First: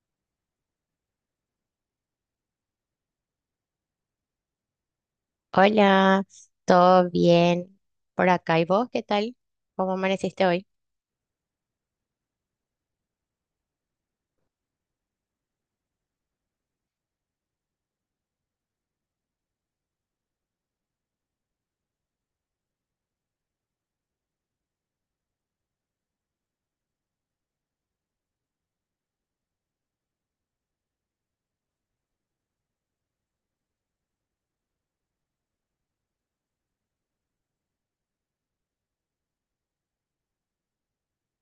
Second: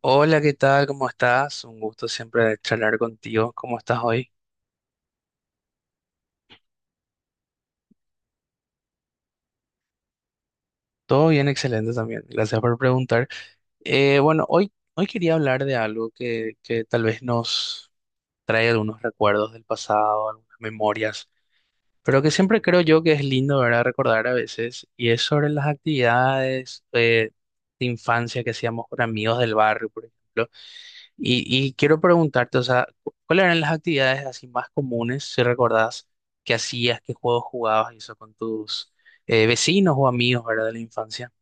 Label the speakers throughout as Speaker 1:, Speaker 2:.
Speaker 1: Hola, ¿qué tal? ¿Cómo estás? Un gusto siempre charlar contigo. ¿Cómo estás hoy?
Speaker 2: Hola, ¿todo bien por acá? ¿Y vos qué tal? ¿Cómo amaneciste hoy?
Speaker 1: Todo bien, excelente también. Gracias por preguntar. Bueno, hoy, hoy quería hablar de algo que tal vez nos trae algunos recuerdos del pasado, algunas memorias, pero que siempre creo yo que es lindo, ¿verdad? Recordar a veces, y es sobre las actividades de infancia que hacíamos con amigos del barrio, por ejemplo. Y quiero preguntarte, o sea, ¿cuáles eran las actividades así más comunes, si recordás, que hacías, qué juegos jugabas y eso con tus vecinos o amigos, ¿verdad? De la infancia.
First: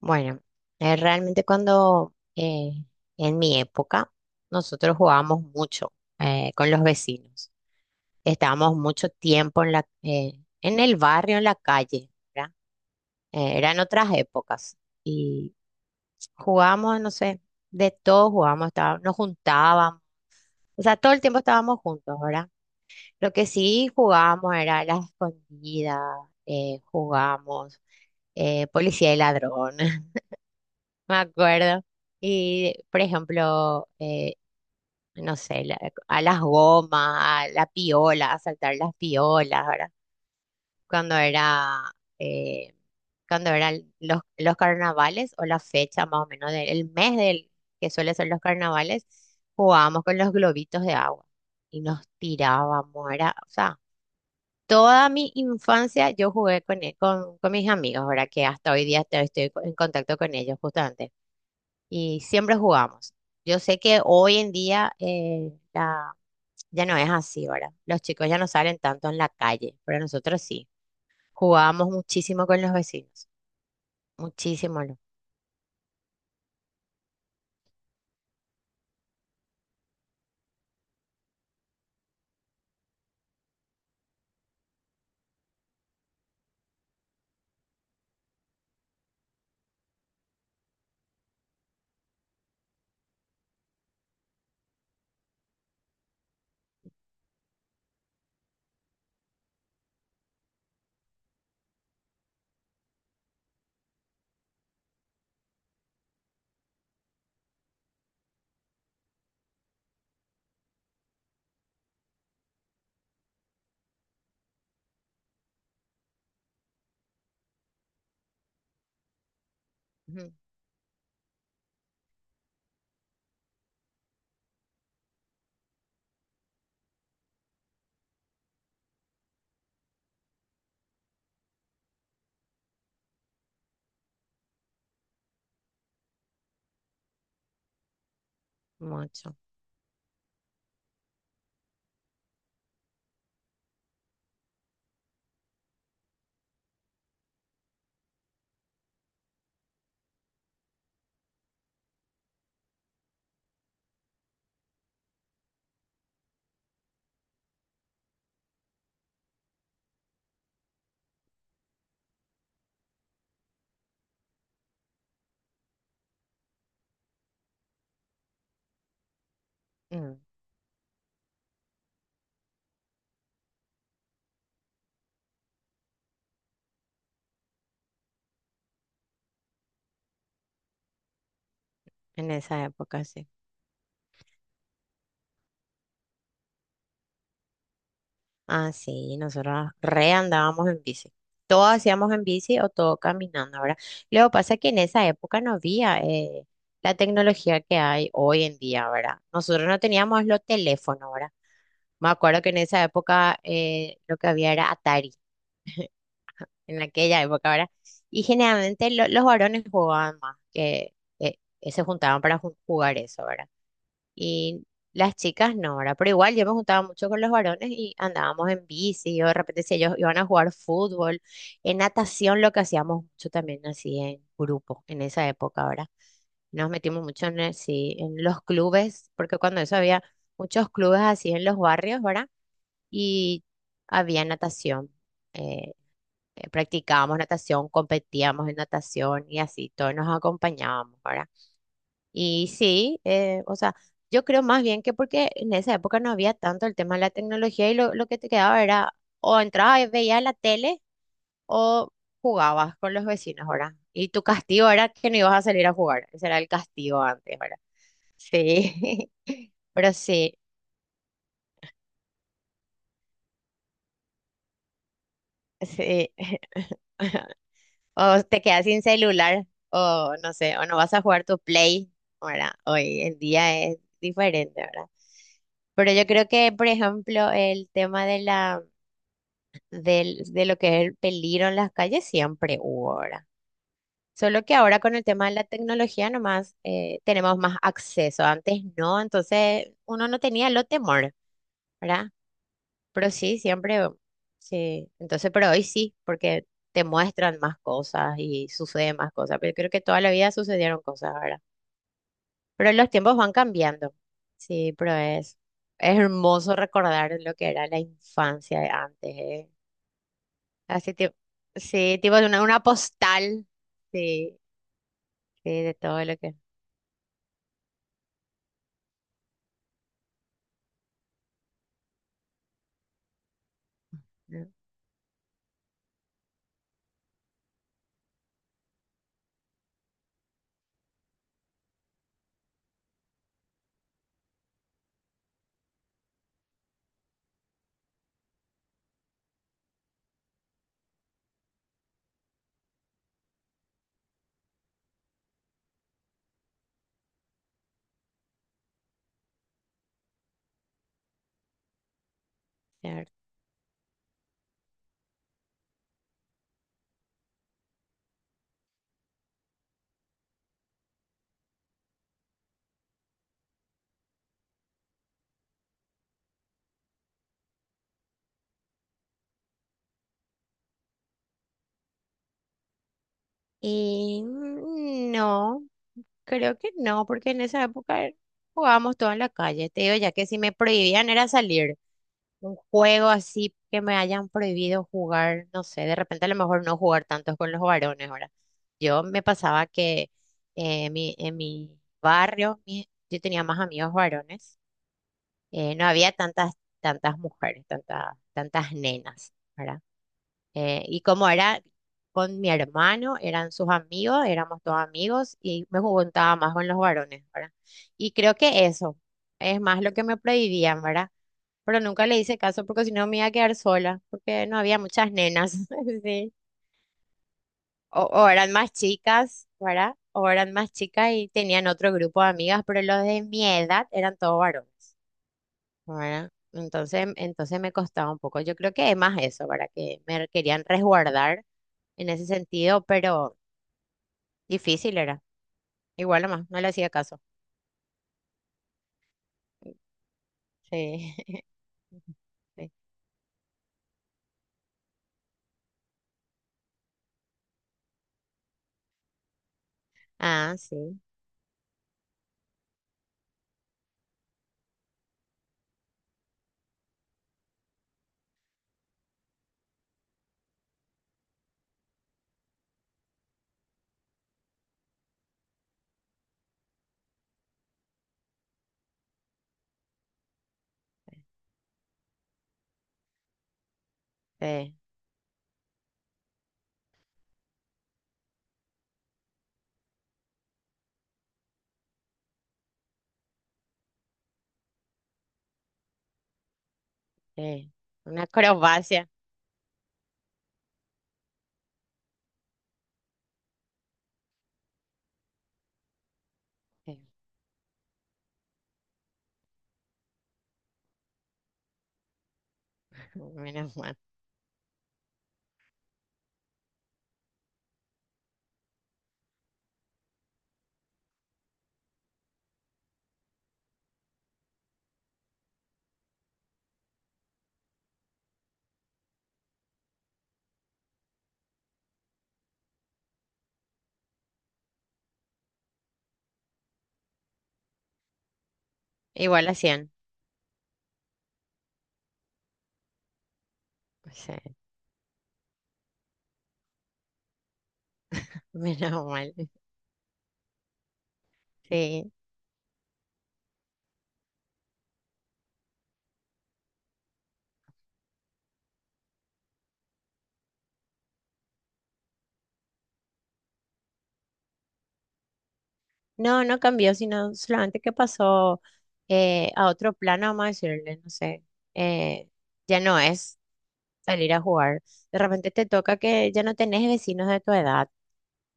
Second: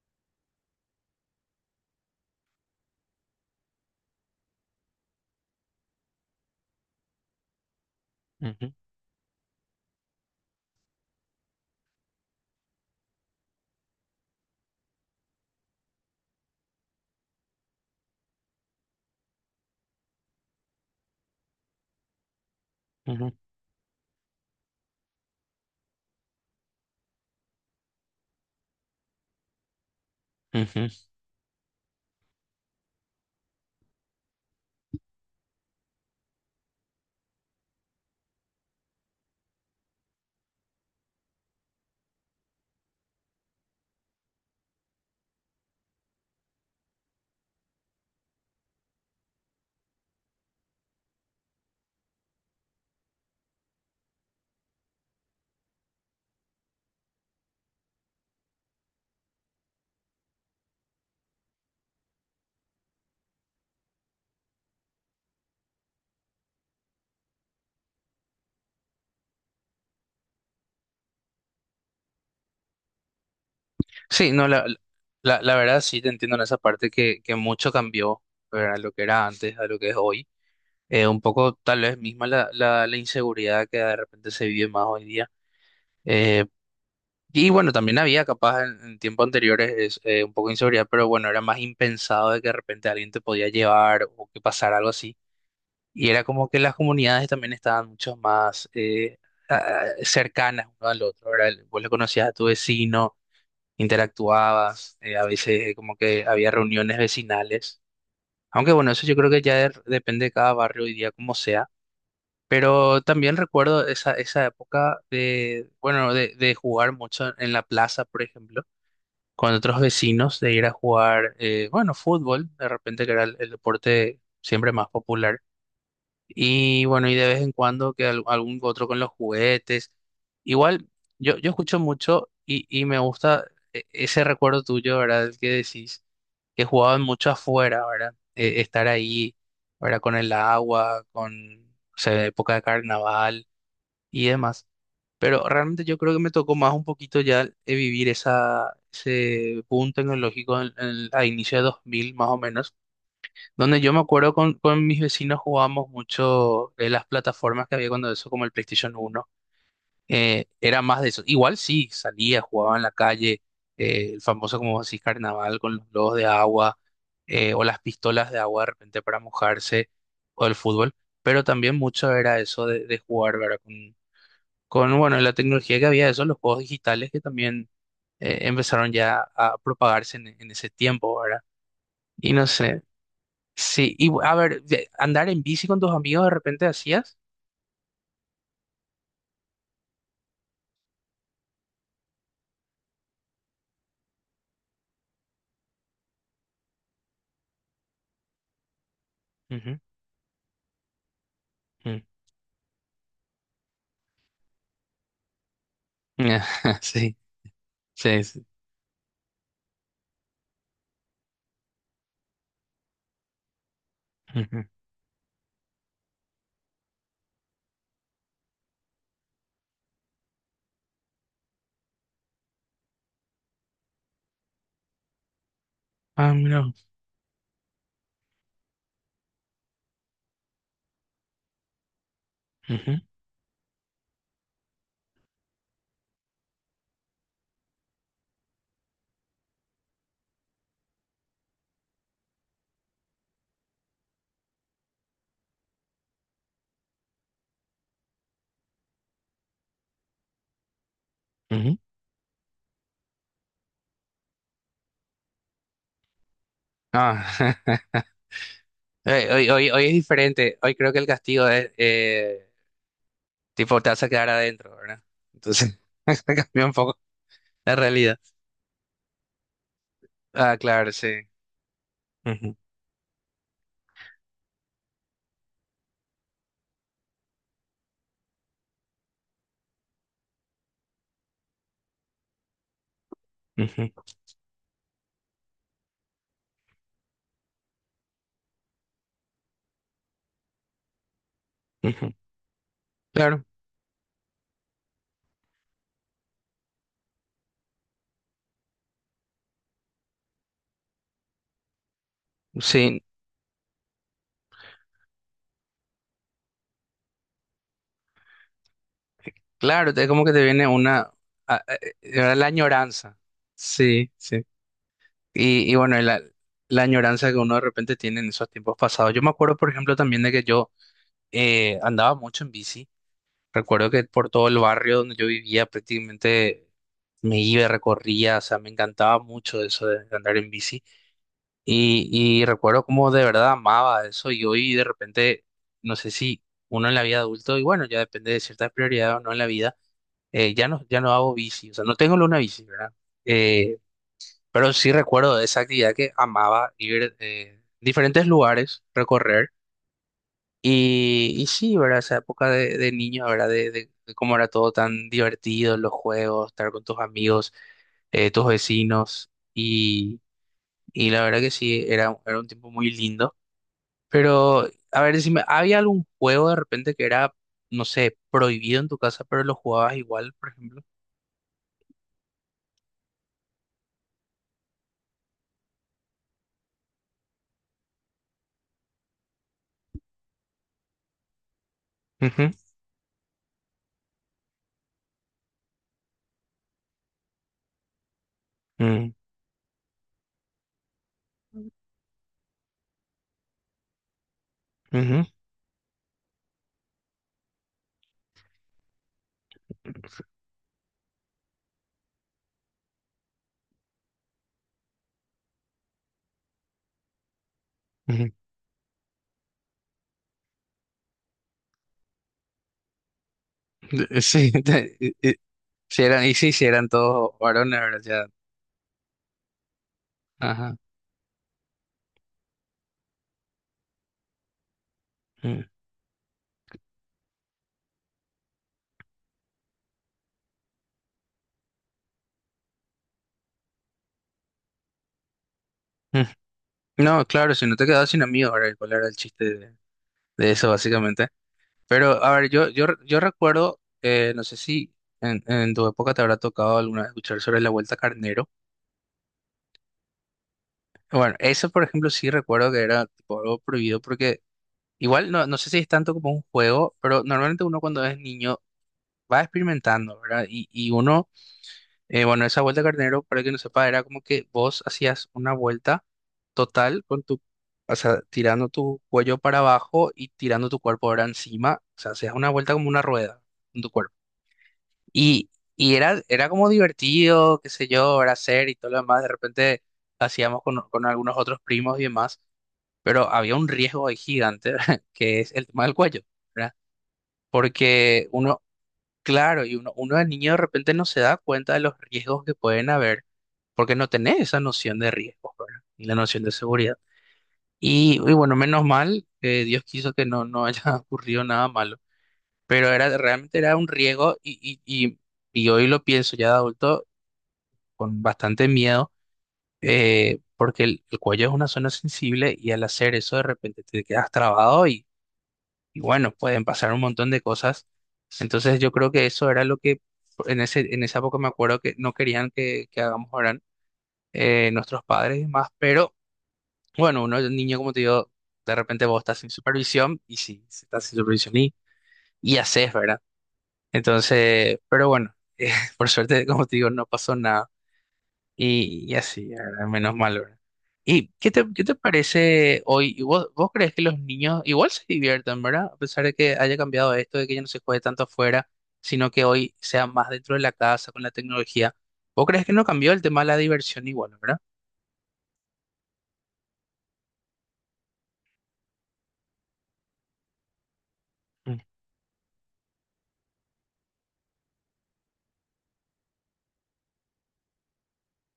Speaker 2: Bueno, realmente cuando en mi época nosotros jugábamos mucho con los vecinos.
Speaker 1: Ujú,
Speaker 2: Estábamos mucho tiempo en en el barrio, en la calle, ¿verdad? Eran otras épocas y jugábamos, no sé, de todo jugábamos, nos juntábamos. O sea, todo el tiempo estábamos juntos, ¿verdad?
Speaker 1: ujú,
Speaker 2: Lo que sí jugábamos era la escondida, jugábamos policía y ladrón,
Speaker 1: ujú.
Speaker 2: me acuerdo. Y, por ejemplo, no sé, a las gomas, a la piola, a saltar las piolas, ¿verdad? Cuando era, eh, cuando eran los carnavales o la fecha más o menos del mes del que suele ser los carnavales, jugábamos con los globitos de agua y nos tirábamos, era, o sea. Toda mi infancia yo jugué con mis amigos, ahora que hasta hoy día en contacto con ellos justamente. Y siempre jugamos. Yo sé que hoy en día ya no es así, ¿verdad? Los chicos ya no salen tanto en la calle, pero nosotros sí. Jugábamos muchísimo con los vecinos.
Speaker 1: Sí, no, la,
Speaker 2: Muchísimo, lo-
Speaker 1: la, la verdad sí te entiendo en esa parte que mucho cambió, ¿verdad? Lo que era antes a lo que es hoy. Un poco tal vez misma la, la, la inseguridad que de repente se vive más hoy día. Eh, Y bueno, también había capaz en tiempos anteriores es, un poco de inseguridad, pero bueno, era más impensado de que de repente alguien te podía llevar o que pasara algo así. Y era como que las comunidades también estaban mucho más cercanas uno al otro, ¿verdad? Vos le conocías a tu vecino, interactuabas, a veces como que había reuniones vecinales. Aunque bueno, eso yo creo que ya depende de cada barrio hoy día como sea. Pero también recuerdo esa, esa época de, bueno, de jugar mucho en la plaza, por ejemplo con otros
Speaker 2: ujú,
Speaker 1: vecinos de ir a jugar, bueno, fútbol, de repente que era el deporte siempre más popular. Y bueno, y de vez en cuando que algún otro con los juguetes. Igual, yo escucho mucho y me gusta ese recuerdo tuyo, ¿verdad? El que decís, que jugaban mucho afuera, ¿verdad? Estar ahí,
Speaker 2: mucho.
Speaker 1: ¿verdad? Con el agua, con, o sea, época de carnaval y demás. Pero realmente yo creo que me tocó más un poquito ya vivir esa, ese boom tecnológico a inicio de 2000 más o menos, donde yo me acuerdo con mis vecinos jugábamos mucho las plataformas que había cuando eso, como el PlayStation uno era más de eso. Igual sí, salía, jugaba en la calle, el famoso, como decís, carnaval con los globos de agua o las pistolas de agua de repente para mojarse
Speaker 2: Mm,
Speaker 1: o el fútbol, pero también mucho era eso de jugar, ¿verdad? Con bueno, la tecnología que había de eso, los juegos digitales que también empezaron ya a propagarse en ese tiempo, ¿verdad?
Speaker 2: en
Speaker 1: Y no
Speaker 2: esa
Speaker 1: sé,
Speaker 2: época, sí.
Speaker 1: sí, y a ver, andar en bici con tus amigos de repente hacías.
Speaker 2: Ah, sí, nosotros re andábamos en bici. Todo hacíamos en bici o todo caminando, ¿verdad? Luego pasa que en esa época no había la tecnología que hay hoy en día, ¿verdad? Nosotros no
Speaker 1: Ujú,
Speaker 2: teníamos los teléfonos, ¿verdad?
Speaker 1: ujú.
Speaker 2: Me acuerdo que en esa época lo que había era Atari, en
Speaker 1: Sí,
Speaker 2: aquella época, ¿verdad? Y
Speaker 1: sí, sí.
Speaker 2: generalmente los varones jugaban más, que se juntaban para jugar eso, ¿verdad?
Speaker 1: Ujú.
Speaker 2: Y las chicas no, ¿verdad? Pero igual yo me juntaba mucho con los varones y andábamos en bici, o de repente si ellos iban a jugar fútbol, en natación lo que hacíamos mucho también así en grupo, en esa época, ¿verdad?
Speaker 1: Ah,
Speaker 2: Nos
Speaker 1: mira.
Speaker 2: metimos mucho en, sí, en los clubes, porque cuando eso había muchos clubes así en los barrios, ¿verdad?
Speaker 1: Ujú,
Speaker 2: Y había natación, eh, practicábamos natación, competíamos en natación y así, todos nos acompañábamos, ¿verdad? Y sí, o sea, yo creo más bien que porque en esa época no había tanto el tema de la tecnología y lo que te quedaba era o entrabas y veías la tele
Speaker 1: ujú.
Speaker 2: o jugabas con los vecinos, ¿verdad? Y tu castigo era que no ibas a salir a jugar, ese era el castigo antes,
Speaker 1: Ah,
Speaker 2: ¿verdad? Sí,
Speaker 1: hoy, hoy, hoy es
Speaker 2: pero sí,
Speaker 1: diferente, hoy creo que el castigo es, tipo, te vas a quedar adentro, ¿verdad? Entonces,
Speaker 2: sí.
Speaker 1: se cambió un poco la realidad.
Speaker 2: O te quedas sin celular, o no sé,
Speaker 1: Ah,
Speaker 2: o no
Speaker 1: claro,
Speaker 2: vas a jugar
Speaker 1: sí.
Speaker 2: tu Play, ¿verdad?
Speaker 1: Ujú,
Speaker 2: Hoy el día es diferente, ¿verdad? Pero yo creo que, por ejemplo, el tema de del, de lo que es el peligro en las calles siempre hubo, ¿verdad?
Speaker 1: ujú,
Speaker 2: Solo que ahora con el tema de la tecnología nomás tenemos más acceso. Antes no, entonces uno no tenía lo temor, ¿verdad?
Speaker 1: ujú.
Speaker 2: Pero sí,
Speaker 1: Claro,
Speaker 2: siempre, sí. Entonces, pero hoy sí, porque te muestran más cosas y suceden más cosas. Pero creo que toda la vida sucedieron cosas ahora. Pero los
Speaker 1: sí.
Speaker 2: tiempos van cambiando. Sí, pero es hermoso recordar lo que era la infancia de antes, ¿eh?
Speaker 1: Claro, es como que te viene
Speaker 2: Así
Speaker 1: una,
Speaker 2: tipo,
Speaker 1: a-
Speaker 2: sí, tipo de
Speaker 1: la
Speaker 2: una
Speaker 1: añoranza.
Speaker 2: postal.
Speaker 1: Sí, sí.
Speaker 2: Sí, sí,
Speaker 1: Y
Speaker 2: de
Speaker 1: bueno, y
Speaker 2: todo lo
Speaker 1: la,
Speaker 2: que...
Speaker 1: la añoranza que uno de repente tiene en esos tiempos pasados. Yo me acuerdo, por ejemplo, también de que yo andaba mucho en bici. Recuerdo que por todo
Speaker 2: ¿no?
Speaker 1: el barrio donde yo vivía prácticamente me iba, recorría, o sea, me encantaba mucho eso de andar en bici. Y, y recuerdo como de verdad amaba eso y hoy de repente, no sé si uno en la vida adulto, y bueno, ya depende de ciertas prioridades o no en la vida ya no, ya no hago bici, o sea, no tengo una bici, ¿verdad? Eh, pero sí recuerdo de esa actividad que amaba ir diferentes lugares, recorrer. Y sí, ¿verdad? Esa época de
Speaker 2: Cierto.
Speaker 1: niño, ¿verdad? De, de cómo era todo tan divertido, los juegos, estar con tus amigos, tus vecinos. Y la verdad que sí, era, era un tiempo muy lindo. Pero, a ver, decime, ¿había algún juego de repente que era, no sé, prohibido en tu casa, pero lo jugabas igual, por ejemplo?
Speaker 2: Y mm, no, creo que no, porque en esa época jugábamos todo en la calle. Te digo, ya que si me prohibían era salir.
Speaker 1: Ujú.
Speaker 2: Un juego así que me hayan prohibido jugar, no sé, de repente a lo mejor no jugar tanto con los varones ahora. Yo me pasaba que en
Speaker 1: Mm.
Speaker 2: mi barrio yo tenía más amigos varones,
Speaker 1: Ujú,
Speaker 2: no había tantas mujeres, tantas nenas, ¿verdad? Y como era con mi hermano, eran sus amigos, éramos todos amigos y me juntaba más con los varones, ¿verdad? Y
Speaker 1: ujú.
Speaker 2: creo que eso es más lo que me prohibían, ¿verdad? Pero nunca le hice caso porque si no me iba a quedar sola, porque
Speaker 1: Sí,
Speaker 2: no había muchas nenas,
Speaker 1: si eran,
Speaker 2: sí.
Speaker 1: y sí, si eran todos varones, ¿verdad?
Speaker 2: O eran más chicas, ¿verdad? O
Speaker 1: Ya,
Speaker 2: eran más
Speaker 1: ajá.
Speaker 2: chicas y tenían otro grupo de amigas, pero los de mi edad eran todos varones,
Speaker 1: Mm,
Speaker 2: ¿verdad? Entonces, entonces me costaba un poco. Yo creo que es más eso, ¿verdad? Que me querían resguardar en ese sentido, pero difícil era.
Speaker 1: mm.
Speaker 2: Igual nomás, no le hacía caso.
Speaker 1: No, claro, si no te quedabas sin amigos, ¿verdad? ¿Cuál era el chiste de eso,
Speaker 2: Sí.
Speaker 1: básicamente? Pero, a ver, yo,
Speaker 2: Sí.
Speaker 1: yo, yo recuerdo, no sé si en, en tu época te habrá tocado alguna vez escuchar sobre la Vuelta a Carnero.
Speaker 2: Ah, sí,
Speaker 1: Bueno, eso, por ejemplo, sí recuerdo que era tipo, algo prohibido porque igual no, no sé si es tanto como un juego, pero normalmente uno cuando es niño va experimentando, ¿verdad? Y uno bueno, esa vuelta carnero, para que no sepa, era como que vos hacías una vuelta total con tu, o sea, tirando tu cuello para abajo y tirando tu cuerpo ahora encima, o sea, hacías una vuelta como una rueda con tu cuerpo.
Speaker 2: sí,
Speaker 1: Y, y era, era como divertido, qué sé yo, era hacer y todo lo demás, de repente hacíamos con algunos otros primos y demás, pero había un riesgo ahí gigante, que es el tema del cuello, ¿verdad?
Speaker 2: sí. Una
Speaker 1: Porque uno,
Speaker 2: acrobacia.
Speaker 1: claro, y uno, uno de niño de repente no se da cuenta de los riesgos que pueden haber, porque no tenés esa noción de riesgos, ¿verdad? Y la noción de seguridad.
Speaker 2: Sí.
Speaker 1: Y bueno, menos mal, Dios quiso que no, no haya ocurrido nada malo, pero era, realmente
Speaker 2: Menos
Speaker 1: era un
Speaker 2: mal.
Speaker 1: riesgo y hoy lo pienso ya de adulto con bastante miedo, porque el cuello es una zona sensible y al hacer eso de repente te quedas trabado y bueno, pueden pasar un montón de cosas. Entonces yo creo que eso era lo que en ese, en esa época me acuerdo que no querían que hagamos ahora nuestros padres y más, pero bueno, uno de niño como te digo, de repente vos estás
Speaker 2: Igual
Speaker 1: sin
Speaker 2: hacían.
Speaker 1: supervisión y si sí si estás sin supervisión y haces, ¿verdad?
Speaker 2: O sea,
Speaker 1: Entonces, pero bueno, por suerte, como te digo, no pasó nada.
Speaker 2: menos
Speaker 1: Y
Speaker 2: mal.
Speaker 1: así, ¿verdad? Menos mal, ¿verdad? ¿Y qué te
Speaker 2: Sí.
Speaker 1: parece hoy? ¿Y vos, vos crees que los niños igual se divierten, ¿verdad? A pesar de que haya cambiado esto, de que ya no se juegue tanto afuera, sino que hoy sea más dentro de la casa con la tecnología. ¿Vos crees que no cambió el tema de la diversión igual, ¿verdad?
Speaker 2: No, no cambió, sino solamente que pasó a otro plano, vamos a decirle, no sé.
Speaker 1: Mm,
Speaker 2: Eh, ya no es salir a jugar. De repente te toca que ya no tenés vecinos de tu edad,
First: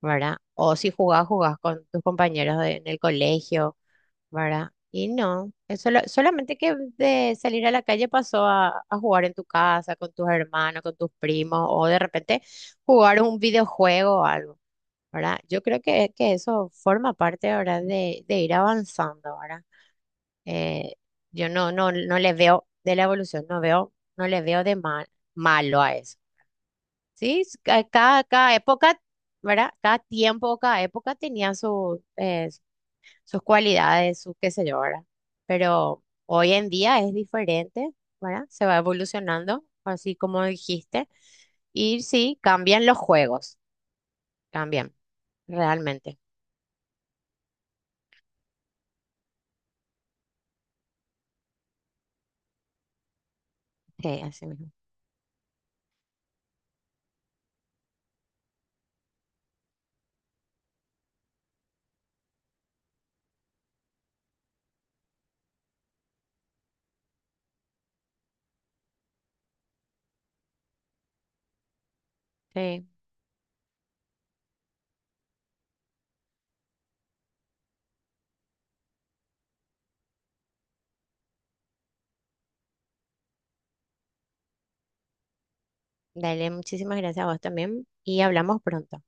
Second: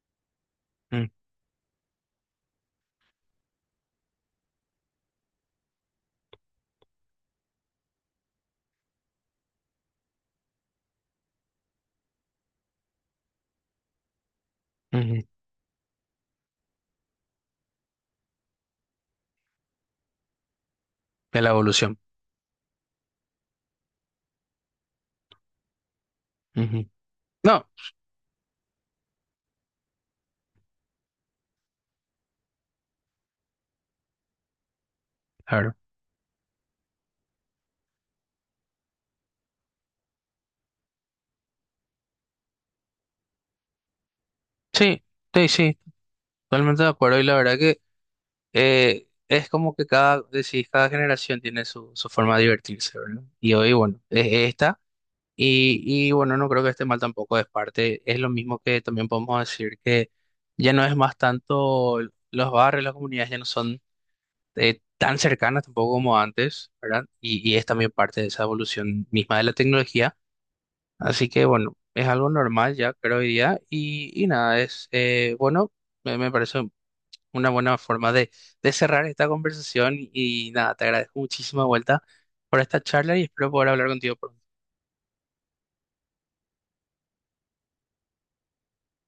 Speaker 2: ¿verdad? O si
Speaker 1: mm,
Speaker 2: jugás, jugás con tus compañeros en el colegio ¿verdad? Y no, es solamente que de salir a la calle pasó a jugar en tu casa, con tus hermanos, con tus primos, o de repente jugar un videojuego o algo,
Speaker 1: ujú.
Speaker 2: ¿verdad? Yo creo que eso forma parte ahora de ir avanzando, ¿verdad? Eh,
Speaker 1: De
Speaker 2: yo
Speaker 1: la evolución.
Speaker 2: no le veo de la evolución, no veo, no le veo de mal, malo a eso.
Speaker 1: Ujú.
Speaker 2: Sí, es
Speaker 1: No,
Speaker 2: cada, cada época, ¿verdad? Cada tiempo, cada época tenía sus sus cualidades, su qué sé yo, ¿verdad?
Speaker 1: claro.
Speaker 2: Pero hoy en día es diferente, ¿verdad? Se va evolucionando, así como dijiste, y sí, cambian los juegos, cambian,
Speaker 1: Sí, sí, sí,
Speaker 2: realmente.
Speaker 1: totalmente de acuerdo. Y la verdad que es como que cada, decís, cada generación tiene su, su forma de divertirse, ¿verdad? Y hoy, bueno,
Speaker 2: Sí,
Speaker 1: es
Speaker 2: así mismo.
Speaker 1: esta. Y bueno, no creo que esté mal tampoco de parte. Es lo mismo que también podemos decir que ya no es más tanto los barrios, las comunidades ya no son tan cercanas tampoco como antes, ¿verdad? Y es también parte de esa evolución misma de la tecnología. Así que bueno, es algo normal
Speaker 2: Sí,
Speaker 1: ya, creo hoy día. Y nada, es bueno, me parece una buena forma de cerrar esta conversación. Y nada, te agradezco muchísima vuelta por esta charla y espero poder hablar contigo pronto.
Speaker 2: dale, muchísimas gracias a vos también y hablamos pronto.